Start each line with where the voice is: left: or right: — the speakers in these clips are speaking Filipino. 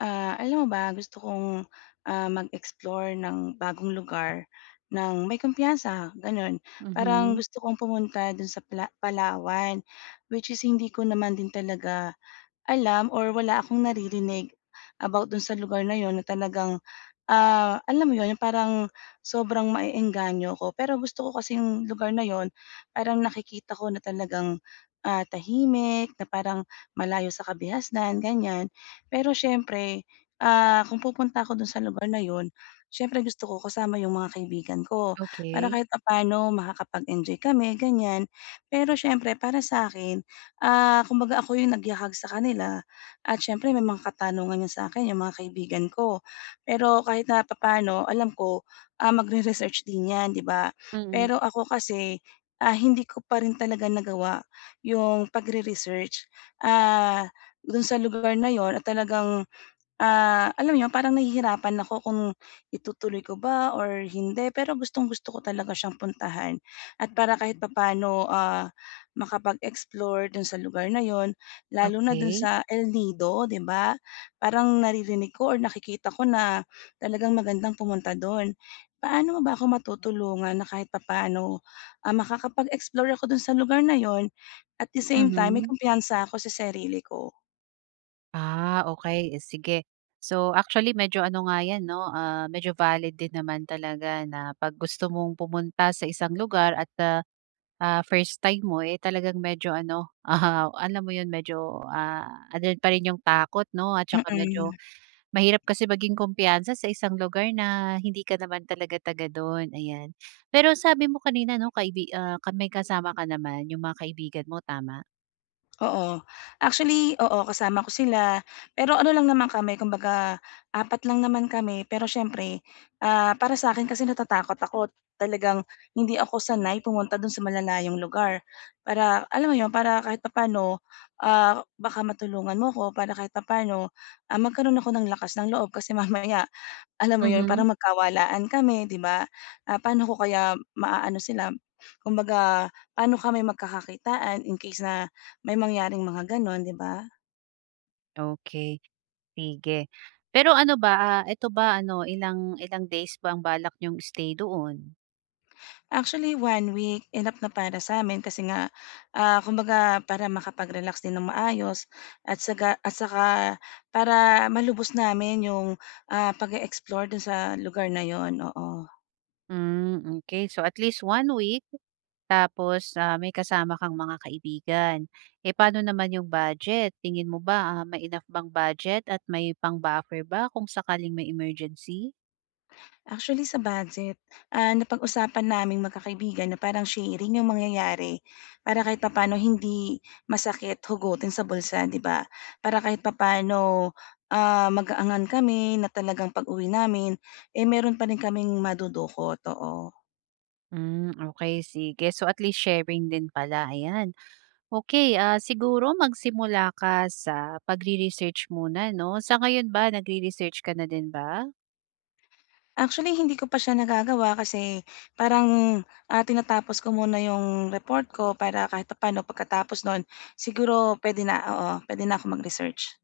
left: Ah, alam mo ba? gusto kong, ah, mag-explore ng bagong lugar ng may kumpiyansa gano'n. Parang
right: Mhm.
left: gusto kong pumunta do'n sa pala Palawan, which is hindi ko naman din talaga alam or wala akong naririnig about do'n sa lugar na 'yon na talagang, ah, alam mo 'yon parang sobrang maeengganyo ko, pero gusto ko kasing lugar na 'yon parang nakikita ko na talagang, ah, tahimik, na parang malayo sa kabihasnan, ganyan. Pero siyempre, ah, kung pupunta ako dun sa lugar na yun, siyempre gusto ko kasama yung mga kaibigan ko, para
right: Okey.
left: kahit papaano makakapag enjoy kami ganyan, pero siyempre para sa akin, ah, kumbaga ako yung nagyakag sa kanila at siyempre may mga katanungan 'yon sa akin 'yong mga kaibigan ko. Pero kahit napapaano alam ko, ah, magre-research din 'yan, 'di ba?
right: Mm.
left: Pero ako kasi, ah, hindi ko pa rin talaga nagawa 'yong pagre-research, ah, do'n sa lugar na 'yon at talagang ah, alam mo 'yon parang nahihirapan ako kung itutuloy ko ba? Or hindi, pero gustong-gusto ko talaga siyang puntahan at para kahit papaano, ah, makapag-explore do'n sa lugar na 'yon lalo na do'n
right: Okey.
left: sa El Nido, 'di ba? Parang naririnig ko or nakikita ko na, talagang magandang pumunta do'n. Paano mo ba ako matutulungan na kahit papaano, ah, makakapag-explore ako do'n sa lugar na 'yon at the same time may
right: Mhm.
left: kumpiyansa ako sa sarili ko.
right: Ah, okey, eh, sige. So, actually medyo ano nga 'yan 'no, ah, medyo valid din naman talaga na 'pag gusto mong pumunta sa isang lugar at ah, first time mo eh talagang medyo ano ah, alam mo 'yon medyo ah ando'n pa rin 'yong takot 'no? At saka medyo
left: Mm.
right: mahirap kasi maging kumpiyansa sa isang lugar na hindi ka naman talaga taga do'n. Ayan. Pero sabi mo kanina 'no kaibi ah, ka may kasama ka naman, 'yong mga kaibigan mo tama?
left: Oo, actually, oo kasama ko sila, pero ano lang naman kami kung baga 4 lang naman kami. Pero siyempre, ah, para sa akin kasi natatakot ako talagang hindi ako sanay pumunta do'n sa malalayong lugar. Para alam mo 'yon para kahit papaano, ah, baka matulungan mo ako, para kahit na papaano ah, magkaroon ako ng lakas ng loob kasi mamaya, alam mo yun
right: Mhm.
left: parang magkawalaan kami, 'di ba? Ah, paano ko kaya ma-aano sila, kumbaga paano kami magkakakitaan in case na may mangyaring mga gano'n, 'di ba?
right: Okey. Sige, pero ano ba, ah, ito ba ano ilang ilang days ba ang balak niyong stay doon?
left: Actually, 1 week, enough na para sa amin, kasi nga, ah, kumbaga, para makapag-relax din ng maayos, at saka at saka, para malubos namin, 'yong, ah, pag-e-explore do'n sa lugar na 'yon, oo.
right: Mm, okey so at least 1 week, tapos, ah, may kasama kang mga kaibigan. Eh, paano naman 'yong budget? Tingin mo ba, ah, may enough bang budget, at may pang buffer ba, kung sakaling may emergency?
left: Actually sa budget, ah, napag-usapan naming magkakaibigan, na parang sharing yung mangyayari, para kahit papaano hindi, masakit hugutin sa bulsa, 'di ba? Para kahit papaano, ah, magaangan kami na talagang pag-uwi namin, eh, mayro'n pa rin kaming madudukot, oo.
right: Mm, okey sige. So at least sharing din pala, ayan. Okey ah, siguro magsimula ka sa, pagre-research muna 'no. Sa ngayon ba, nagre-research ka na din ba?
left: Actually, hindi ko pa siya nagagawa kasi, parang, ah, tinatapos ko muna 'yong, report ko, para kahit papaano, pagkatapos no'n, siguro puwede na, oo, puwede na akong mag-research.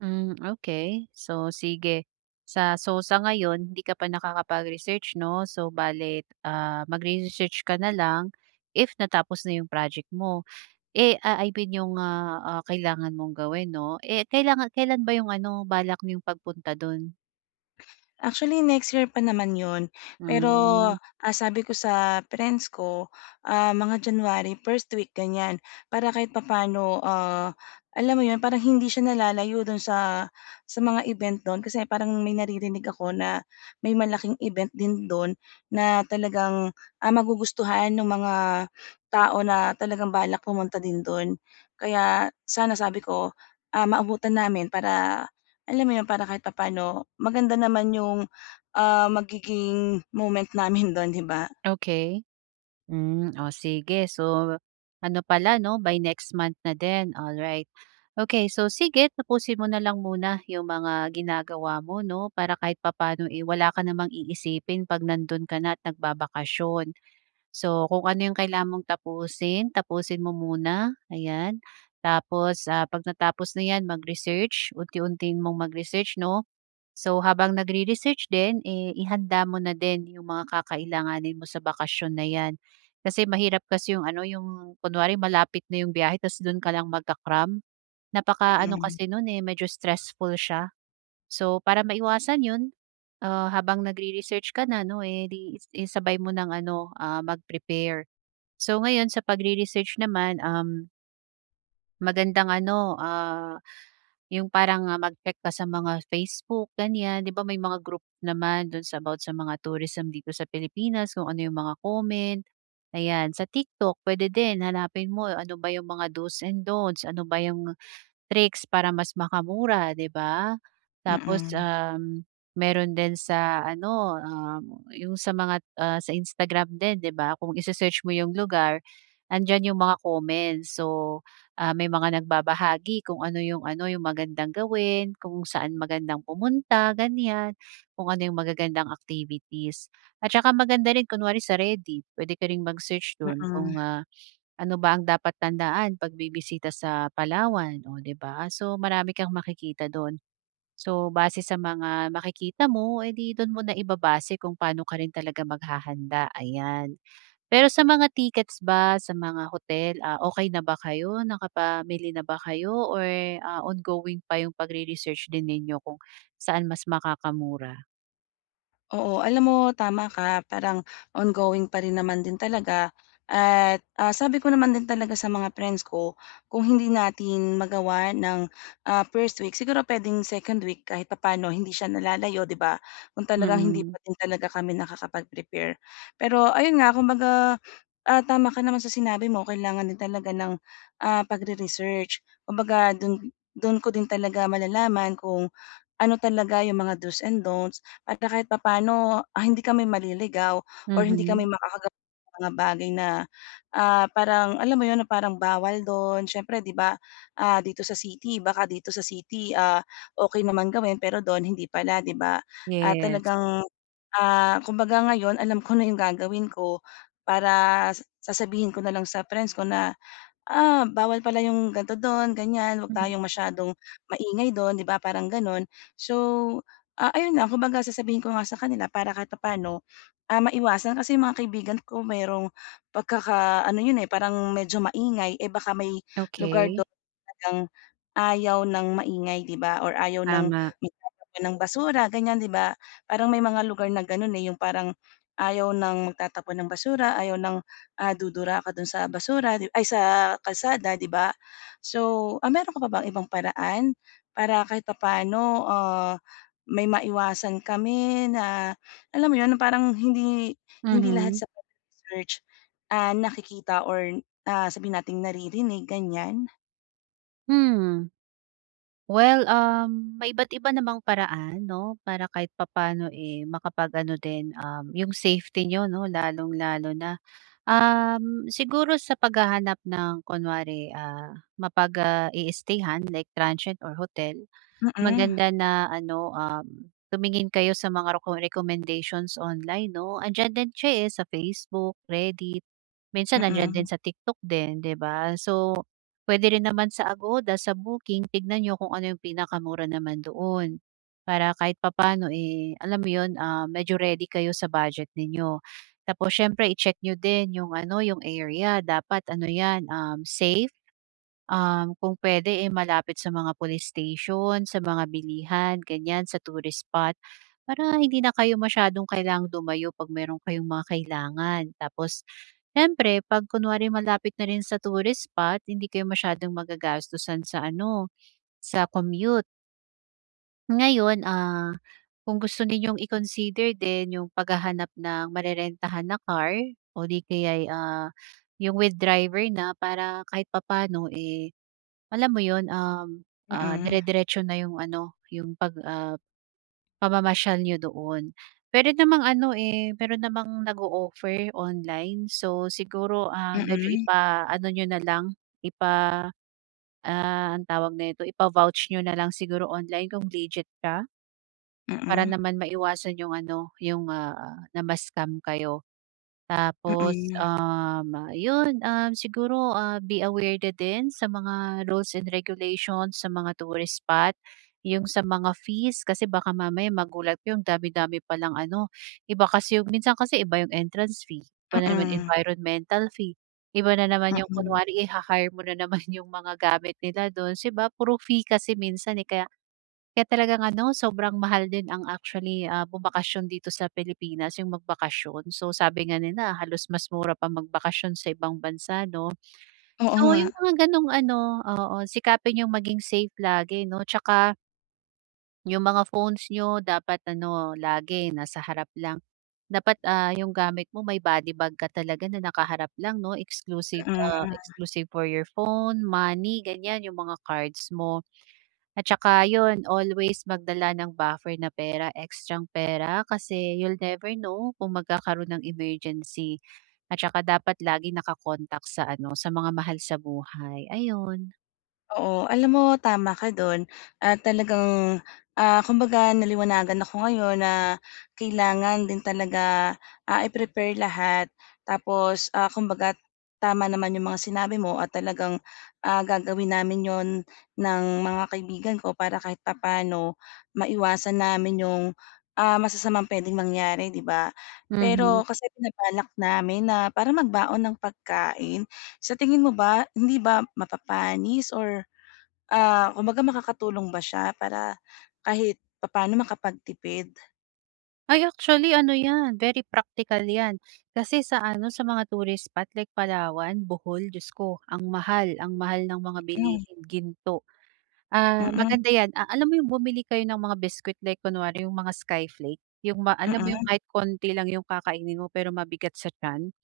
right: Hmm, okey. So sige, sa so sa ngayon hindi ka pa nakakapag-research 'no. So bale, ah, magre-research ka na lang if natapos na 'yong project mo, eh, ah, I mean 'yong, ah, ah, kailangan mong gawin 'no. Eh, kailangan kailan ba 'yong ano, balak niyong pagpunta do'n?
left: Actually, next year pa naman 'yon, pero,
right: Hmm.
left: ah, sabi ko sa friends ko, ah, mga January first week ganyan, para kahit papaano, ah, alam mo 'yon parang hindi siya nalalayo do'n sa, sa mga event do'n. Kasi parang may naririnig ako na may malaking event din do'n na talagang, ah, magugustuhan nung mga tao na talagang balak pumunta din do'n. Kaya sana, sabi ko, um, maabutan namin na para alam mo 'yon para kahit papaano maganda naman 'yong, um, magiging moment namin do'n, 'di ba.
right: Okey, hmm, oh, sige, so ano pala, 'no, by next month na din, alright. Okey, so sige, tapusin mo na lang muna 'yong mga ginagawa mo, 'no, para kahit papaano, eh, wala ka namang iisipin 'pag nando'n ka na at nagbabakasyon. So, kung ano 'yong kailangan mong tapusin, tapusin mo muna, ayan, tapos, ah, 'pagka-tapos na 'yan, mag-research unti-untiin mong mag-research, 'no. So, habang nagre-research din, eh, ihanda mo na din 'yong mga kakailanganin mo sa bakasyon na 'yan kasi mahirap kasi 'yong ano, 'yong kunwari malapit na 'yong biyahe tapos do'n ka lang magka-cram. Napaka-ano
left: Mm.
right: kasi no'n eh, medyo stressful siya. So para maiwasan 'yon, ah, habang nagre-research ka na, 'no, eh di i isabay mo ng ano, um, mag-prepare. So, ngayon sa pagre-research naman, um Magandang ano, ah, yung parang mag-check ka sa mga Facebook, ganyan. 'Di ba may mga group naman dun sa about sa mga tourism dito sa Pilipinas kung ano 'yung mga comment, ayan. Sa TikTok puwede din, hanapin mo ano ba 'yung mga do's and don'ts, ano ba 'yung tricks para mas makamura, 'di ba. Tapos,
left: Mm.
right: um, meron din sa ano, ah, 'yung sa mga, ah, sa Instagram din 'di ba, kung i-se-search mo yung lugar, 'andiyan 'yong mga comments. So, may mga nagbabahagi kung ano 'yong ano 'yong magandang gawin, kung saan magandang pumunta ganyan, kung ano 'yong magagandang activities. At saka maganda rin kunwari sa Reddit, puwede ka ring mag-search doon
left: Mm.
right: kung, ah, ano ba ang dapat tandaan pag bibisita sa Palawan, oh, 'di ba. So, marami kang makikita do'n. So, base sa mga makikita mo, eh, 'di doon mo na ibabase kung paano ka rin talaga maghahanda, ayan. Pero sa mga tickets ba, sa mga hotel, ah, okey na ba kayo nakapamili na ba kayo or, ah, ongoing pa yung pagre-research din ninyo kung saan mas makakamura?
left: Oo. Alam mo tama ka, parang on going pa rin naman din talaga at, ah, sabi ko naman din talaga sa mga friends ko, "Kung hindi natin magawa ng, ah, first week, siguro puwedeng second week." Kahit papaano hindi siya nalalayo, 'di ba? Kung talagang hindi
right: Mm.
left: pa din talaga kami nakakapag-prepare. Pero ayun nga, kung baga tama ka naman sa sinabi mo, kailangan din talaga ng, ah, pagre-research. Kumbaga do'n, do'n ko din talaga malalaman kung ano talaga yung mga do's and dont's at kahit papaano, ah, hindi kami maliligaw or hindi
right: Mhm.
left: kami makakagawa ng mga bagay na, ah, parang alam mo 'yon, parang bawal do'n. Siyempre 'di ba, ah, dito sa city baka dito sa city, ah, okey naman gawin, pero do'n hindi pala, 'di ba? Ah,
right: Yes.
left: talagang, ah, kumbaga ngayon alam ko na yung gagawin ko para sa sasabihin ko na lang sa friends ko na, "Ah, bawal pala yung ganito do'n, ganyan. 'Wag
right: Mm.
left: tayong masyadong maingay do'n," 'di ba, parang gano'n. So, ah, ayun nga, kumbaga sasabihin ko nga sa kanila para kahit papa'no, ah, maiwasan. Kasi yung mga kaibigan ko, merong pagkaka-ano 'yon, eh, parang medyo maingay. Eh, baka may lugar
right: Okey.
left: do'n talagang ayaw ng maingay, 'di ba? Or ayaw ng
right: Tama.
left: magtatapon ng basura ganyan, 'di ba? Parang may mga lugar na gano'n, eh, yung parang ayaw ng magtatapon ng basura, ayaw ng, ah, dudura ka do'n sa basura, di ay, sa kalsada, 'di ba? So, ah, meron ka pa bang ibang paraan, para kahit papa'no, ah, may maiwasan kami na alam mo 'yon, parang hindi hindi lahat
right: Mhm.
left: sa pagre-research, ah, nakikita or, ah, sabihin nating naririnig, ganyan?
right: Mhm. Well, um, may iba't iba namang paraan, 'no, para kahit papaano, eh, makapag-ano din, um, yung safety nyo, 'no, lalong-lalo na. Um, siguro sa paghahanap ng kunwari, ah, mapag, ah, i-stay-han, like transient or hotel,
left: Mhm.
right: maganda na ano, um, tumingin kayo sa mga roco recommendations online, 'no? Andiyan din siya, eh, sa Facebook, Reddit, minsan nandiyan din
left: Mhm.
right: sa TikTok din, 'di ba? So, puwede rin naman sa Agoda, sa booking, tignan niyo kung ano yung pinakamura naman doon. Para kahit papaano, eh, alam mo 'yon, ah, medyo ready kayo sa budget ninyo. Tapos siyempre i-check nyo din yung ano, yung area dapat ano yan, um, safe. Um, kung puwede eh, malapit sa mga police station, sa mga bilihan, ganyan, sa tourist spot, para hindi na kayo masyadong kailangang dumayo 'pag mayro'n kayong mga kailangan. Tapos siyempre 'pag kunwari malapit na rin sa tourist spot hindi kayo masyadong magagastusan sa ano, sa commute. Ngayon, ah, kung gusto niyong i-consider din yung paghahanap ng marerentahan na car o di kaya'y, ah, yung with driver na para kahit papaano, eh, alam mo 'yon, um, ah,
left: Mhm.
right: dire-diretso na 'yong ano, 'yong pag, ah, pamamasyal niyo doon. Puwede namang ano, eh, meron namang nag-o-offer online, so siguro, ah, medyo
left: Mhm.
right: ipaano niyo na lang, ah, anong tawag nito ipa-vouch niyo na lang siguro online kung legit ka. Para
left: Mhm.
right: naman maiwasan 'yong ano, 'yong, ah, na ma-scam kayo. Tapos,
left: Mhm.
right: um, 'yon siguro be aware din sa mga rules and regulations sa mga tourist spot, 'yong sa mga fees kasi baka mamaya magulat kayo andami-dami palang ano, iba kasi 'yong minsan kasi iba 'yong entrance fee, iba na naman
left: Mhm.
right: environmental fee, iba na naman 'yong
left: Mhm.
right: kunwari iha-hire mo na naman 'yong mga gamit nila do'n 'di ba? Puro fee kasi minsan kaya kaya talagang ano, sobrang mahal din ang actually, ah, bumakasyon dito sa Pilipinas yung magbakasyon, so sabi nga nila halos mas mura pa magbakasyon sa ibang bansa 'no?
left: Oo
right: So yung
left: nga.
right: mga ganong ano, oo sikapin yung maging safe lagi 'no 'tsaka Yung mga phones nyo, dapat ano, lagi nasa harap lang. Dapat, ah, yung gamit mo may body bag ka talaga na nakaharap lang 'no, exclusive ah,
left: Mm.
right: exclusive for your phone, money, ganyan yung mga cards mo. At saka 'yon, always magdala ng buffer na pera, extrang pera kasi you'll never know kung magkakaroon ng emergency. At tsaka dapat laging naka-contact sa ano, sa mga mahal sa buhay, ayun.
left: Oo, alam mo, tama ka do'n. Ah, talagang, ah, kumbaga, naliwanagan ako ngayon na kailangan din talaga, ah, i-prepare lahat tapos, ah, kumbaga, tama naman yung mga sinabi mo at talagang, ah, gagawin namin 'yon ng mga kaibigan ko para kahit papaano, maiwasan namin yung, ah, masasamang puwedeng mangyari 'di ba.
right: Mhm.
left: Pero kasi binabalak namin na parang magbaon ng pagkain. Sa tingin mo ba, hindi ba mapapanis or, ah, kumbaga, makakatulong ba siya para kahit papaano makapagtipid?
right: Ay, actually ano 'yan, very practical 'yan. Kasi sa ano, sa mga tourist spot like Palawan, Bohol, Diyos ko! Ang mahal, ang mahal ng mga
left: Mm.
right: bilihin, ginto. Ah,
left: Mm.
right: maganda 'yan a alam mo yung bumili kayo ng mga biskwit like kunwari yung mga skyflake, yung ma alam mo yung
left: Mm.
right: kahit konti lang yung kakainin mo pero mabigat sa tiyan.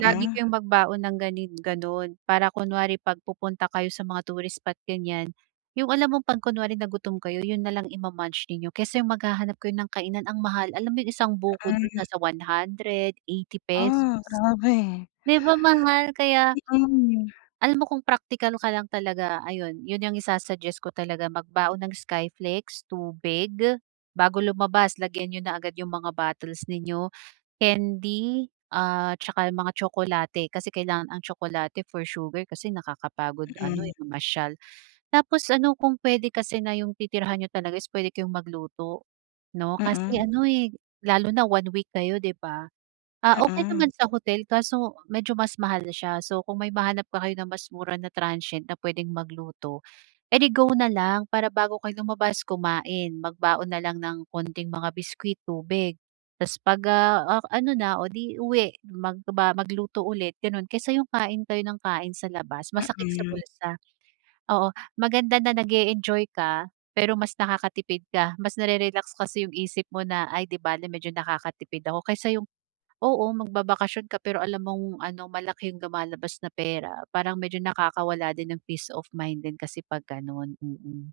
right: Lagi kayong magbaon ng gani gano'n, para kunwari 'pag pupunta kayo sa mga tourist spot, ganyan. Yung alam mong 'pag kunwari na gutom kayo, 'yun na lang ima-munch ninyo kesa yung maghahanap kayo ng kainan, ang mahal. Alam mo yung isang buko dun,
left: Mm.
right: nasa 100, ₱80.
left: Ah, grabe.
right: 'Di ba mahal? Kaya
left: Mm.
right: Alam mo kung praktikal ka lang talaga, ayon, 'yon ang isa-suggest ko talaga. Magbaon ng skyflakes, tubig. Bago lumabas, lagyan niyo na agad yung mga bottles ninyo, candy at tsaka yung mga tsokolate. Kasi kailangan ang tsokolate for sugar kasi nakakapagod ano,
left: Mm.
right: eh, mamasyal. Tapos ano, kung puwede kasi na yung titirahan niyo talaga is puwede kayong magluto, 'no. Kasi
left: Mm.
right: ano, eh, lalo na 1 week kayo, 'di ba? Ah, okey
left: Mm.
right: naman sa hotel kaso medyo mas mahal siya. So, kung may mahanap pa kayo na mas mura na transient na pwedeng magluto, edi go na lang. Para bago kayo lumabas, kumain. Magbaon na lang ng konting mga biskwit, tubig, tapos 'pag, ah, ah, ano na o 'di uwi, magba magluto ulit, gano'n. Kaysa yung kain kayo ng kain sa labas, masakit sa
left: Mm.
right: bulsa. Oo. Maganda na nag-e-enjoy ka, pero mas nakakatipid ka. Mas nare-relax kasi yung isip mo na, "Ay, 'di bale medyo nakakatipid ako." Kaysa yung oo, magbabakasyon ka pero alam mong ano, malaki yung lumalabas na pera. Parang medyo nakakawala din ng peace of mind din kasi 'pag gano'n, mm.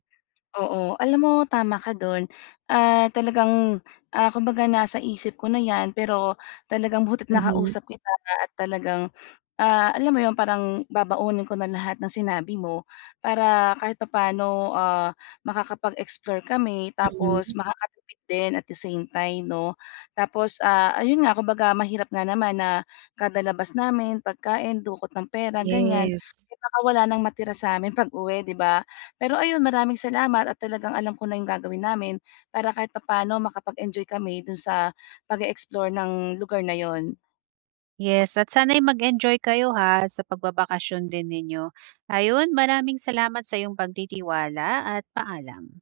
left: Oo. Alam mo tama ka do'n. Ah, talagang, ah, kumbaga nasa isip ko na 'yan, pero talagang buti't
right: Mhm.
left: nakausap kita at talagang, ah, alam mo 'yon, parang babaunin ko na lahat ng sinabi mo. Para kahit papaano, ah, makakapag-explore kami, tapos
right: Mhm.
left: makakatipid din at the same time 'no. Tapos, ah, ayun nga, kumbaga mahirap nga naman na kada labas namin, pagkain, dukot ng pera, ganyan.
right: Yes.
left: Eh, baka wala ng matira sa'min pag-uwi, 'di ba. Pero ayun, maraming salamat at talagang alam ko na yung gagawin namin para kahit papaano, makapag-enjoy kami do'n sa pag-e-explore ng lugar na 'yon.
right: Yes. At sana'y mag-enjoy kayo ha, sa pagbabakasyon din ninyo. Ayun, maraming salamat sa iyong pagtitiwala at paalam.